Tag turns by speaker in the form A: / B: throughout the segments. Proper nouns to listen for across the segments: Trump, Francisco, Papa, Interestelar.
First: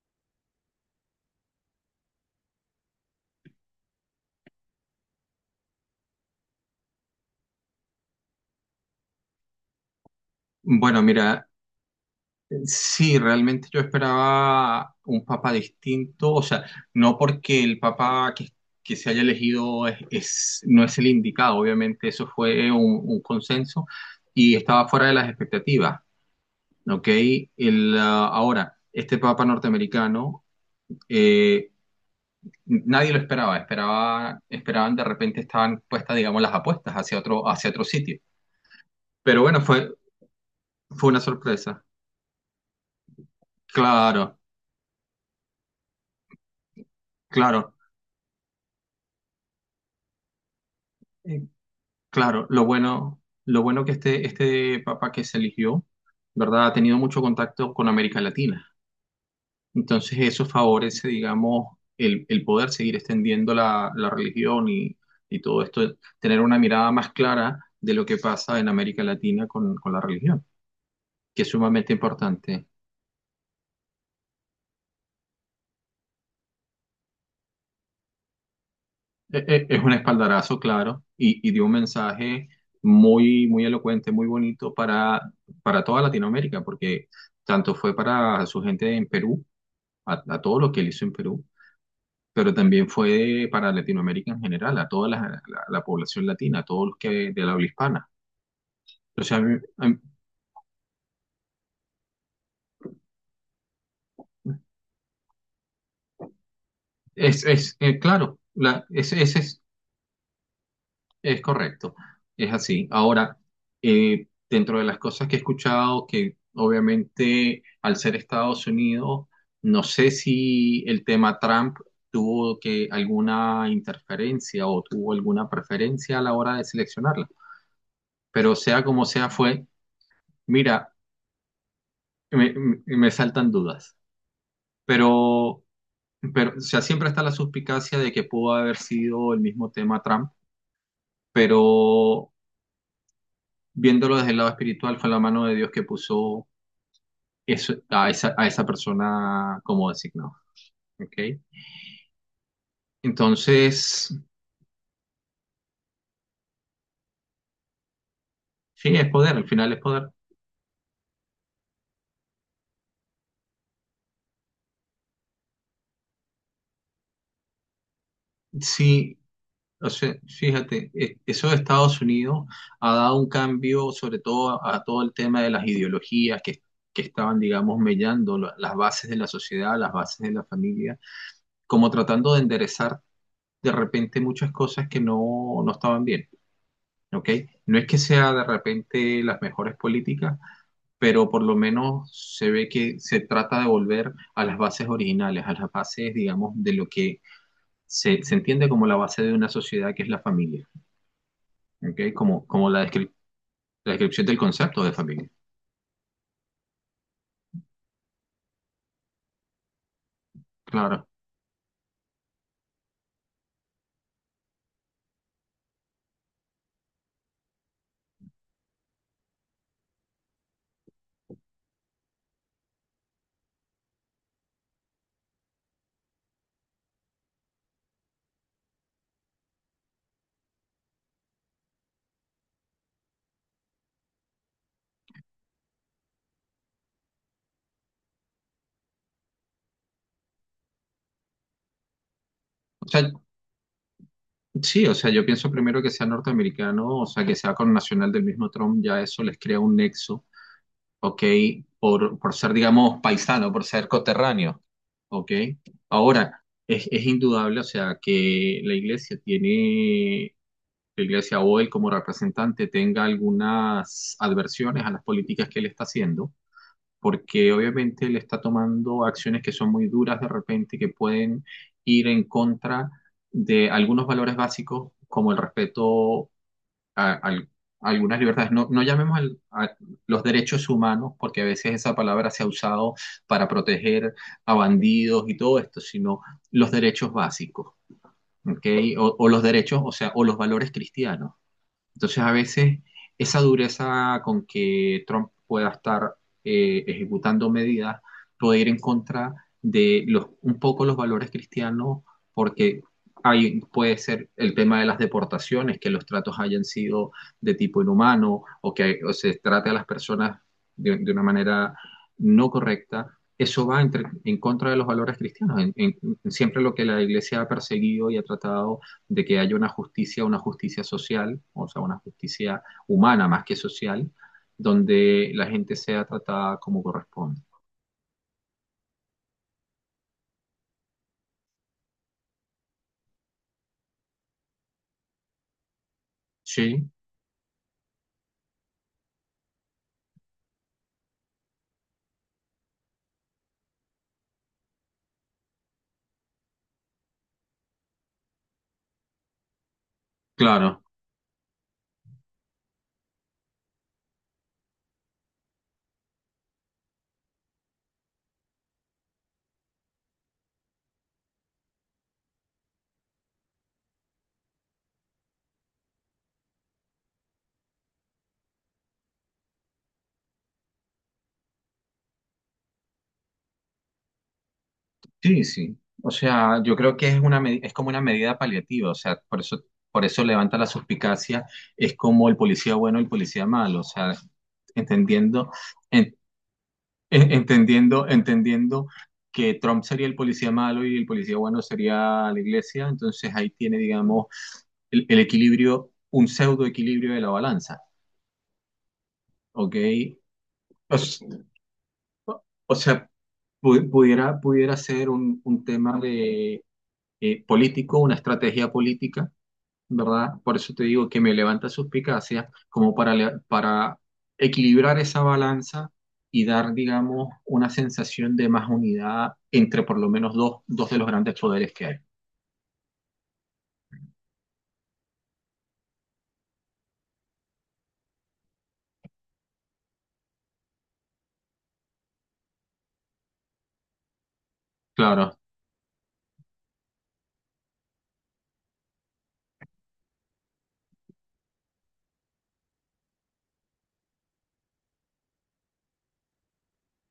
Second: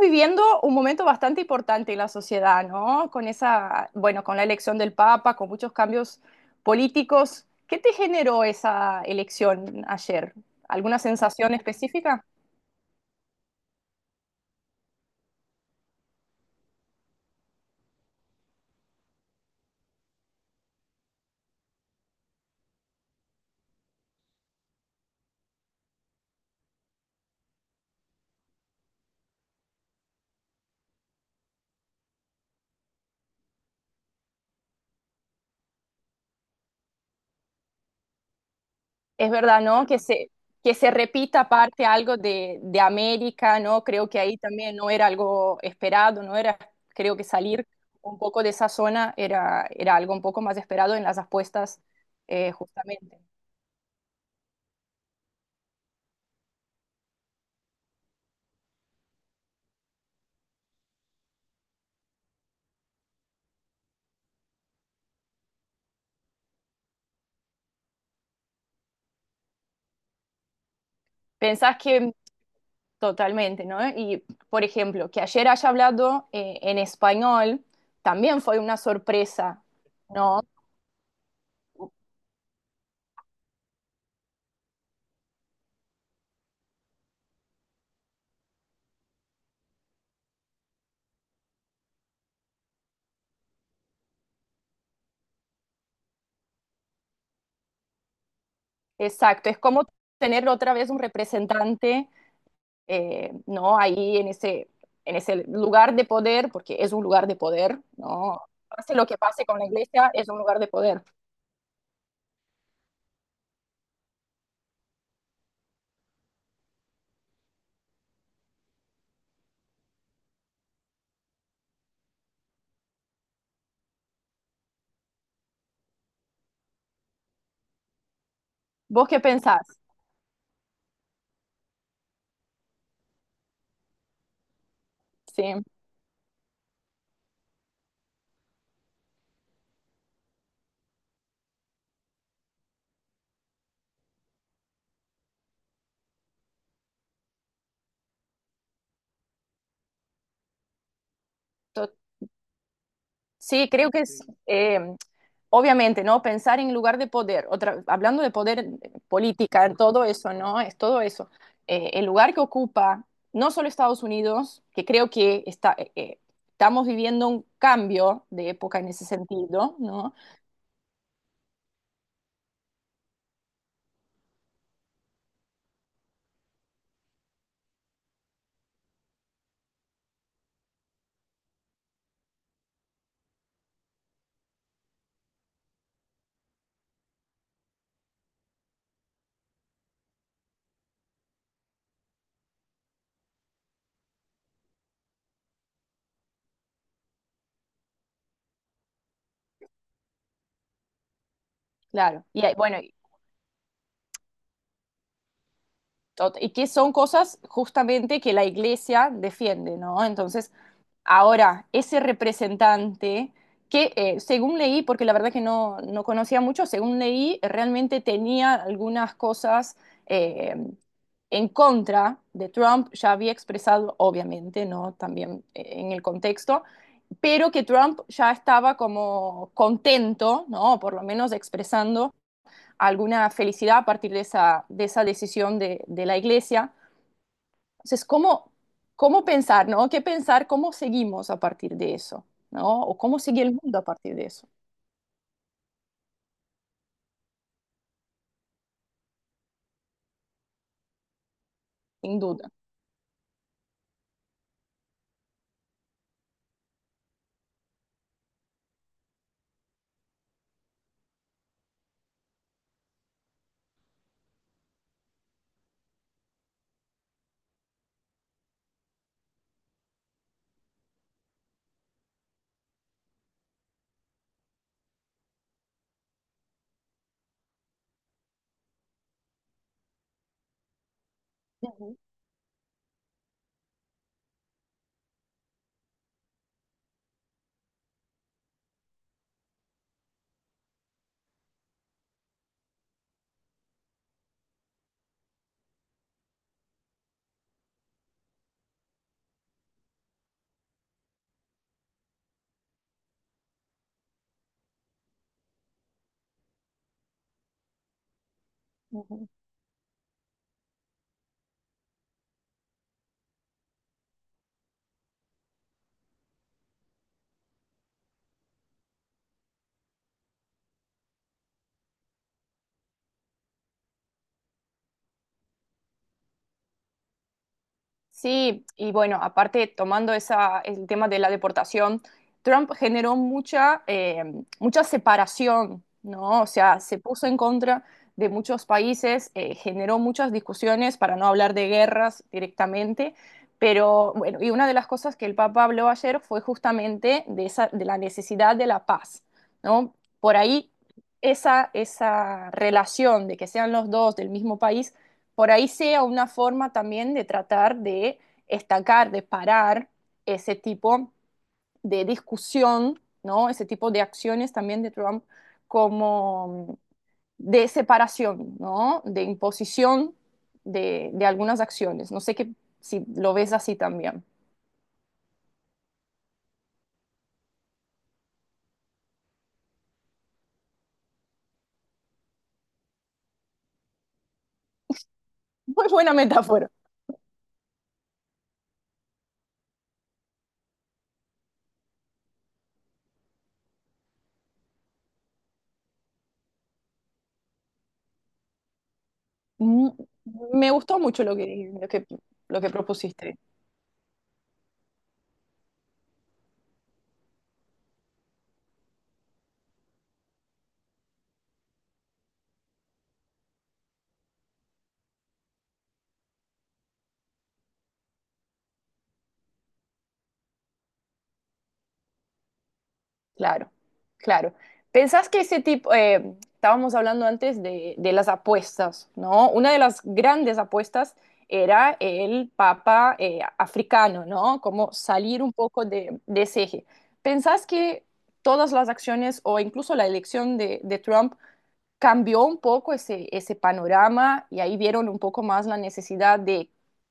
A: Viviendo un momento bastante importante en la sociedad, ¿no? Con esa, bueno, con la elección del Papa, con muchos cambios políticos. ¿Qué te generó esa elección ayer? ¿Alguna
B: Bueno, mira,
A: sensación específica?
B: sí, realmente yo esperaba un papa distinto, o sea, no porque el papa que se haya elegido no es el indicado, obviamente eso fue un consenso y estaba fuera de las expectativas, ¿ok? Ahora, este papa norteamericano, eh, nadie lo esperaba, esperaban de repente, estaban puestas, digamos, las apuestas hacia otro sitio,
A: Es
B: pero bueno,
A: verdad, ¿no? Que se
B: fue una
A: repita
B: sorpresa,
A: aparte algo de América, ¿no? Creo que ahí
B: claro,
A: también no era algo esperado, no era, creo que salir
B: claro.
A: un poco de esa zona era, era algo un poco más esperado en las apuestas,
B: Claro,
A: justamente.
B: lo bueno que este papa que se eligió, ¿verdad? Ha tenido mucho contacto con América Latina. Entonces eso favorece, digamos, el poder seguir extendiendo la religión y todo esto, tener una mirada más clara de lo que pasa en América Latina con la religión, que es
A: ¿Pensás
B: sumamente
A: que
B: importante.
A: totalmente, ¿no? Y, por ejemplo, que ayer haya hablado en español también fue una sorpresa,
B: Es un
A: ¿no?
B: espaldarazo, claro, y dio un mensaje muy, muy elocuente, muy bonito para toda Latinoamérica, porque tanto fue para su gente en Perú, a todo lo que él hizo en Perú, pero también fue para Latinoamérica en general, a toda la población latina, a todos los que de la habla hispana. O sea,
A: Exacto, es como tener otra vez un representante, ¿no? Ahí en en ese lugar de poder, porque es un lugar de
B: es, es
A: poder,
B: eh, claro,
A: ¿no?
B: la,
A: Pase lo que
B: ese ese
A: pase con la iglesia, es un lugar de poder.
B: es correcto, es así. Ahora, dentro de las cosas que he escuchado, que obviamente al ser Estados Unidos, no sé si el tema Trump tuvo que alguna interferencia o tuvo alguna preferencia a la hora de seleccionarla, pero sea como
A: ¿Vos qué
B: sea fue,
A: pensás?
B: mira, me, me saltan dudas,
A: Sí,
B: pero, pero o sea, siempre está la suspicacia de que pudo haber sido el mismo tema Trump, pero viéndolo desde el lado espiritual fue la mano de Dios que puso eso, a esa persona como designado, ¿ok?
A: sí, creo que
B: Entonces,
A: es, eh, obviamente, ¿no? Pensar en lugar de poder, otra, hablando de poder
B: sí, es poder, al final
A: política,
B: es
A: todo
B: poder.
A: eso, ¿no? Es todo eso. El lugar que ocupa no solo Estados Unidos, que creo que está, estamos viviendo un cambio de época en ese
B: Sí,
A: sentido,
B: o sea,
A: ¿no?
B: fíjate, eso de Estados Unidos ha dado un cambio, sobre todo a todo el tema de las ideologías que estaban, digamos, mellando las bases de la sociedad, las bases de la familia, como tratando de enderezar de repente muchas cosas que no, no estaban bien, ¿ok? No es que sea de repente las mejores políticas, pero por lo menos se ve que se trata de volver a las bases originales, a las bases, digamos, de lo que se entiende como la base de una sociedad, que es la familia. ¿Ok?
A: Claro. Y
B: Como,
A: hay,
B: como
A: bueno, y
B: la descripción del concepto de familia.
A: tot- y que son cosas justamente que la iglesia defiende, ¿no? Entonces,
B: Claro.
A: ahora, ese representante que, según leí, porque la verdad que no conocía mucho, según leí, realmente tenía algunas cosas eh, en contra de Trump, ya había expresado, obviamente, ¿no? También en el contexto, pero que Trump ya estaba como contento, ¿no? Por lo menos expresando alguna felicidad a partir de esa decisión de la iglesia. Entonces, ¿cómo, cómo pensar, ¿no? ¿Qué pensar? ¿Cómo seguimos a partir de eso? ¿No?
B: O
A: ¿O
B: sea,
A: cómo sigue el mundo a partir de eso?
B: sí, o sea, yo pienso primero que sea norteamericano, o sea, que sea con nacional del mismo Trump, ya eso les crea un nexo, ¿ok?
A: Sin
B: Por
A: duda.
B: ser, digamos, paisano, por ser coterráneo, ¿ok? Ahora, es indudable, o sea, que la iglesia o él como representante tenga algunas adversiones a las políticas que él está haciendo, porque obviamente él está tomando acciones que son muy duras de repente, que pueden ir en contra de algunos valores básicos, como el respeto a, al- a algunas libertades. No llamemos a los derechos humanos, porque a veces esa
A: Ujú,
B: palabra se ha usado para proteger a bandidos y todo esto, sino los derechos básicos, ¿ok? O los derechos, o sea, o los valores cristianos. Entonces, a veces esa dureza con que Trump pueda estar ejecutando medidas puede ir en contra de un poco los valores cristianos, porque puede ser el tema de las deportaciones, que los tratos hayan sido de tipo inhumano, o que o
A: ujú.
B: se trate a las personas de una manera no correcta. Eso va en contra de los valores cristianos. Siempre lo que la Iglesia ha perseguido y ha tratado de que haya una justicia social, o sea, una justicia humana más que social, donde la gente sea tratada como corresponde.
A: Sí, y bueno, aparte tomando esa, el tema de la deportación, Trump generó mucha, mucha separación, ¿no? O sea,
B: Sí,
A: se puso en contra de muchos países, generó muchas discusiones, para no hablar de guerras directamente, pero bueno, y una de las cosas que el Papa habló ayer fue justamente de esa, de la necesidad de la paz, ¿no? Por ahí
B: claro,
A: esa relación de que sean los dos del mismo país por ahí sea una forma también de tratar de estacar, de parar ese tipo de discusión, ¿no? Ese tipo de acciones también de Trump como de separación, ¿no? De imposición de algunas acciones. No sé qué si lo ves así también.
B: sí, sí. O sea, yo creo que es es como una medida paliativa, o sea, por eso, por eso levanta la suspicacia, es como el policía bueno y el policía malo, o sea, entendiendo,
A: Muy buena
B: en-
A: metáfora.
B: entendiendo que Trump sería el policía malo y el policía bueno sería la iglesia, entonces ahí tiene, digamos, el equilibrio, un pseudo equilibrio de la balanza, ¿ok?
A: Mm, Me
B: O,
A: gustó
B: s-
A: mucho lo lo que
B: o sea,
A: propusiste.
B: pudiera, pudiera ser un tema de, político, una estrategia política, ¿verdad? Por eso te digo que me levanta suspicacia como para, para equilibrar esa balanza y dar, digamos, una sensación de más unidad entre por lo menos dos, dos de los grandes poderes que hay.
A: Claro, claro. ¿Pensás que ese tipo, estábamos hablando antes de las apuestas, ¿no? Una de las grandes apuestas era el papa africano, ¿no? Como
B: Claro.
A: salir un poco de ese eje. ¿Pensás que todas las acciones o incluso la elección de Trump cambió un poco ese, ese panorama y ahí vieron un poco más la necesidad de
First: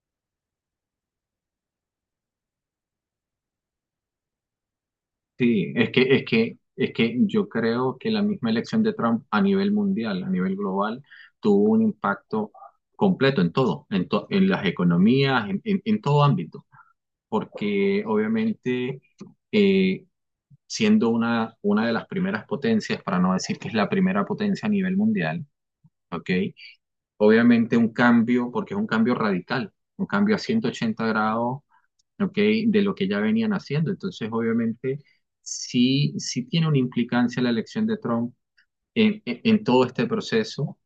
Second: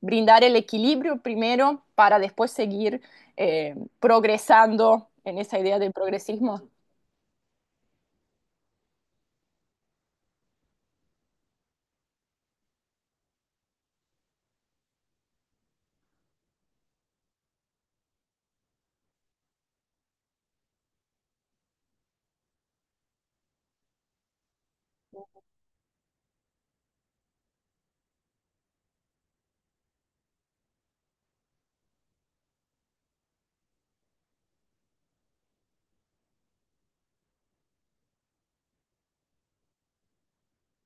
A: brindar el equilibrio primero para después seguir progresando en esa
B: Sí,
A: idea del progresismo.
B: es que yo creo que la misma elección de Trump a nivel mundial, a nivel global, tuvo un impacto completo en todo, en las economías, en todo ámbito, porque obviamente eh, siendo una de las primeras potencias, para no decir que es la primera potencia a nivel mundial, ¿ok? Obviamente un cambio, porque es un cambio radical, un cambio a 180 grados. ¿Ok? De lo que ya venían haciendo. Entonces, obviamente, sí, sí tiene una implicancia la elección de Trump en todo este proceso,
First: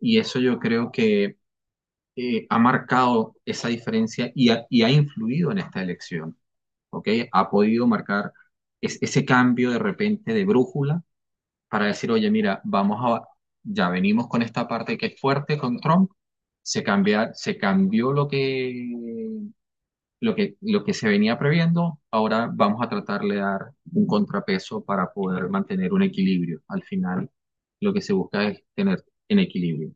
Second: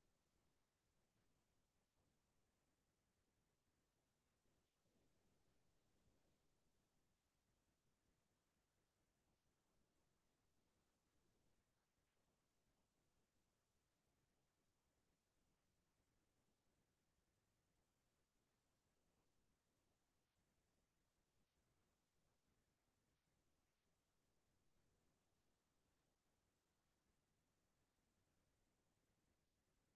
B: y eso yo creo que ha marcado esa diferencia, y ha influido en esta elección, ¿ok? Ha podido marcar ese cambio de repente de brújula para decir, oye, mira, vamos a, ya venimos con esta parte que es fuerte con Trump. Se cambia, se cambió lo que lo que se venía previendo, ahora vamos a tratar de dar un contrapeso para poder mantener un equilibrio. Al final, lo que se busca es tener en equilibrio.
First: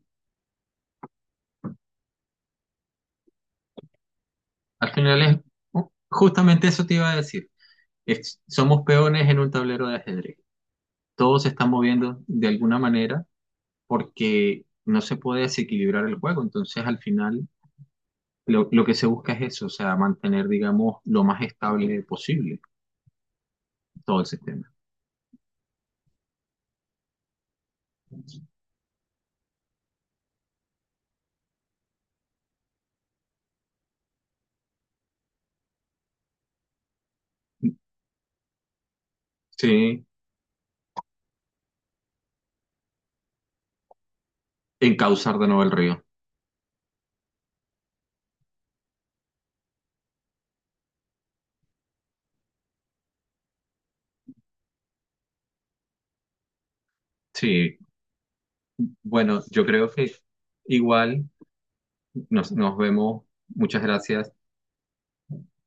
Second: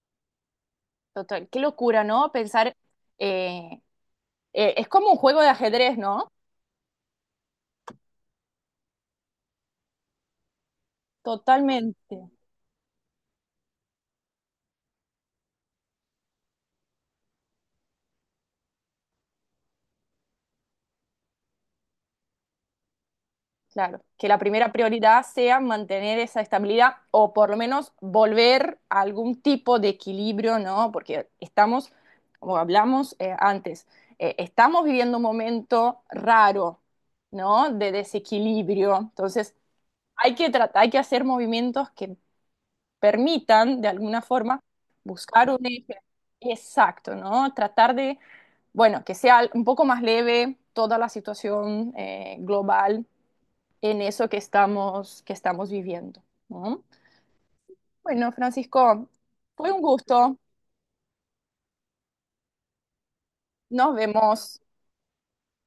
A: Total, qué locura, ¿no? Pensar, eh, es
B: Al
A: como un
B: final es,
A: juego de
B: oh,
A: ajedrez, ¿no?
B: justamente eso te iba a decir, somos peones en un tablero de ajedrez. Todos se están
A: Totalmente.
B: moviendo de alguna manera porque no se puede desequilibrar el juego. Entonces, al final, lo que se busca es eso, o sea, mantener, digamos, lo más estable posible
A: Claro,
B: todo el
A: que la
B: sistema.
A: primera prioridad sea mantener esa estabilidad o por lo menos volver a algún tipo de equilibrio, ¿no? Porque estamos, como hablamos antes, estamos viviendo un momento raro, ¿no? De desequilibrio. Entonces,
B: Sí,
A: hay que tratar, hay que hacer movimientos que permitan, de alguna forma,
B: encauzar de
A: buscar un
B: nuevo el
A: eje
B: río.
A: exacto, ¿no? Tratar de, bueno, que sea un poco más leve toda la situación global en eso que estamos viviendo, ¿no?
B: Sí,
A: Bueno, Francisco,
B: bueno, yo
A: fue un
B: creo que
A: gusto.
B: igual nos vemos. Muchas
A: Nos
B: gracias.
A: vemos.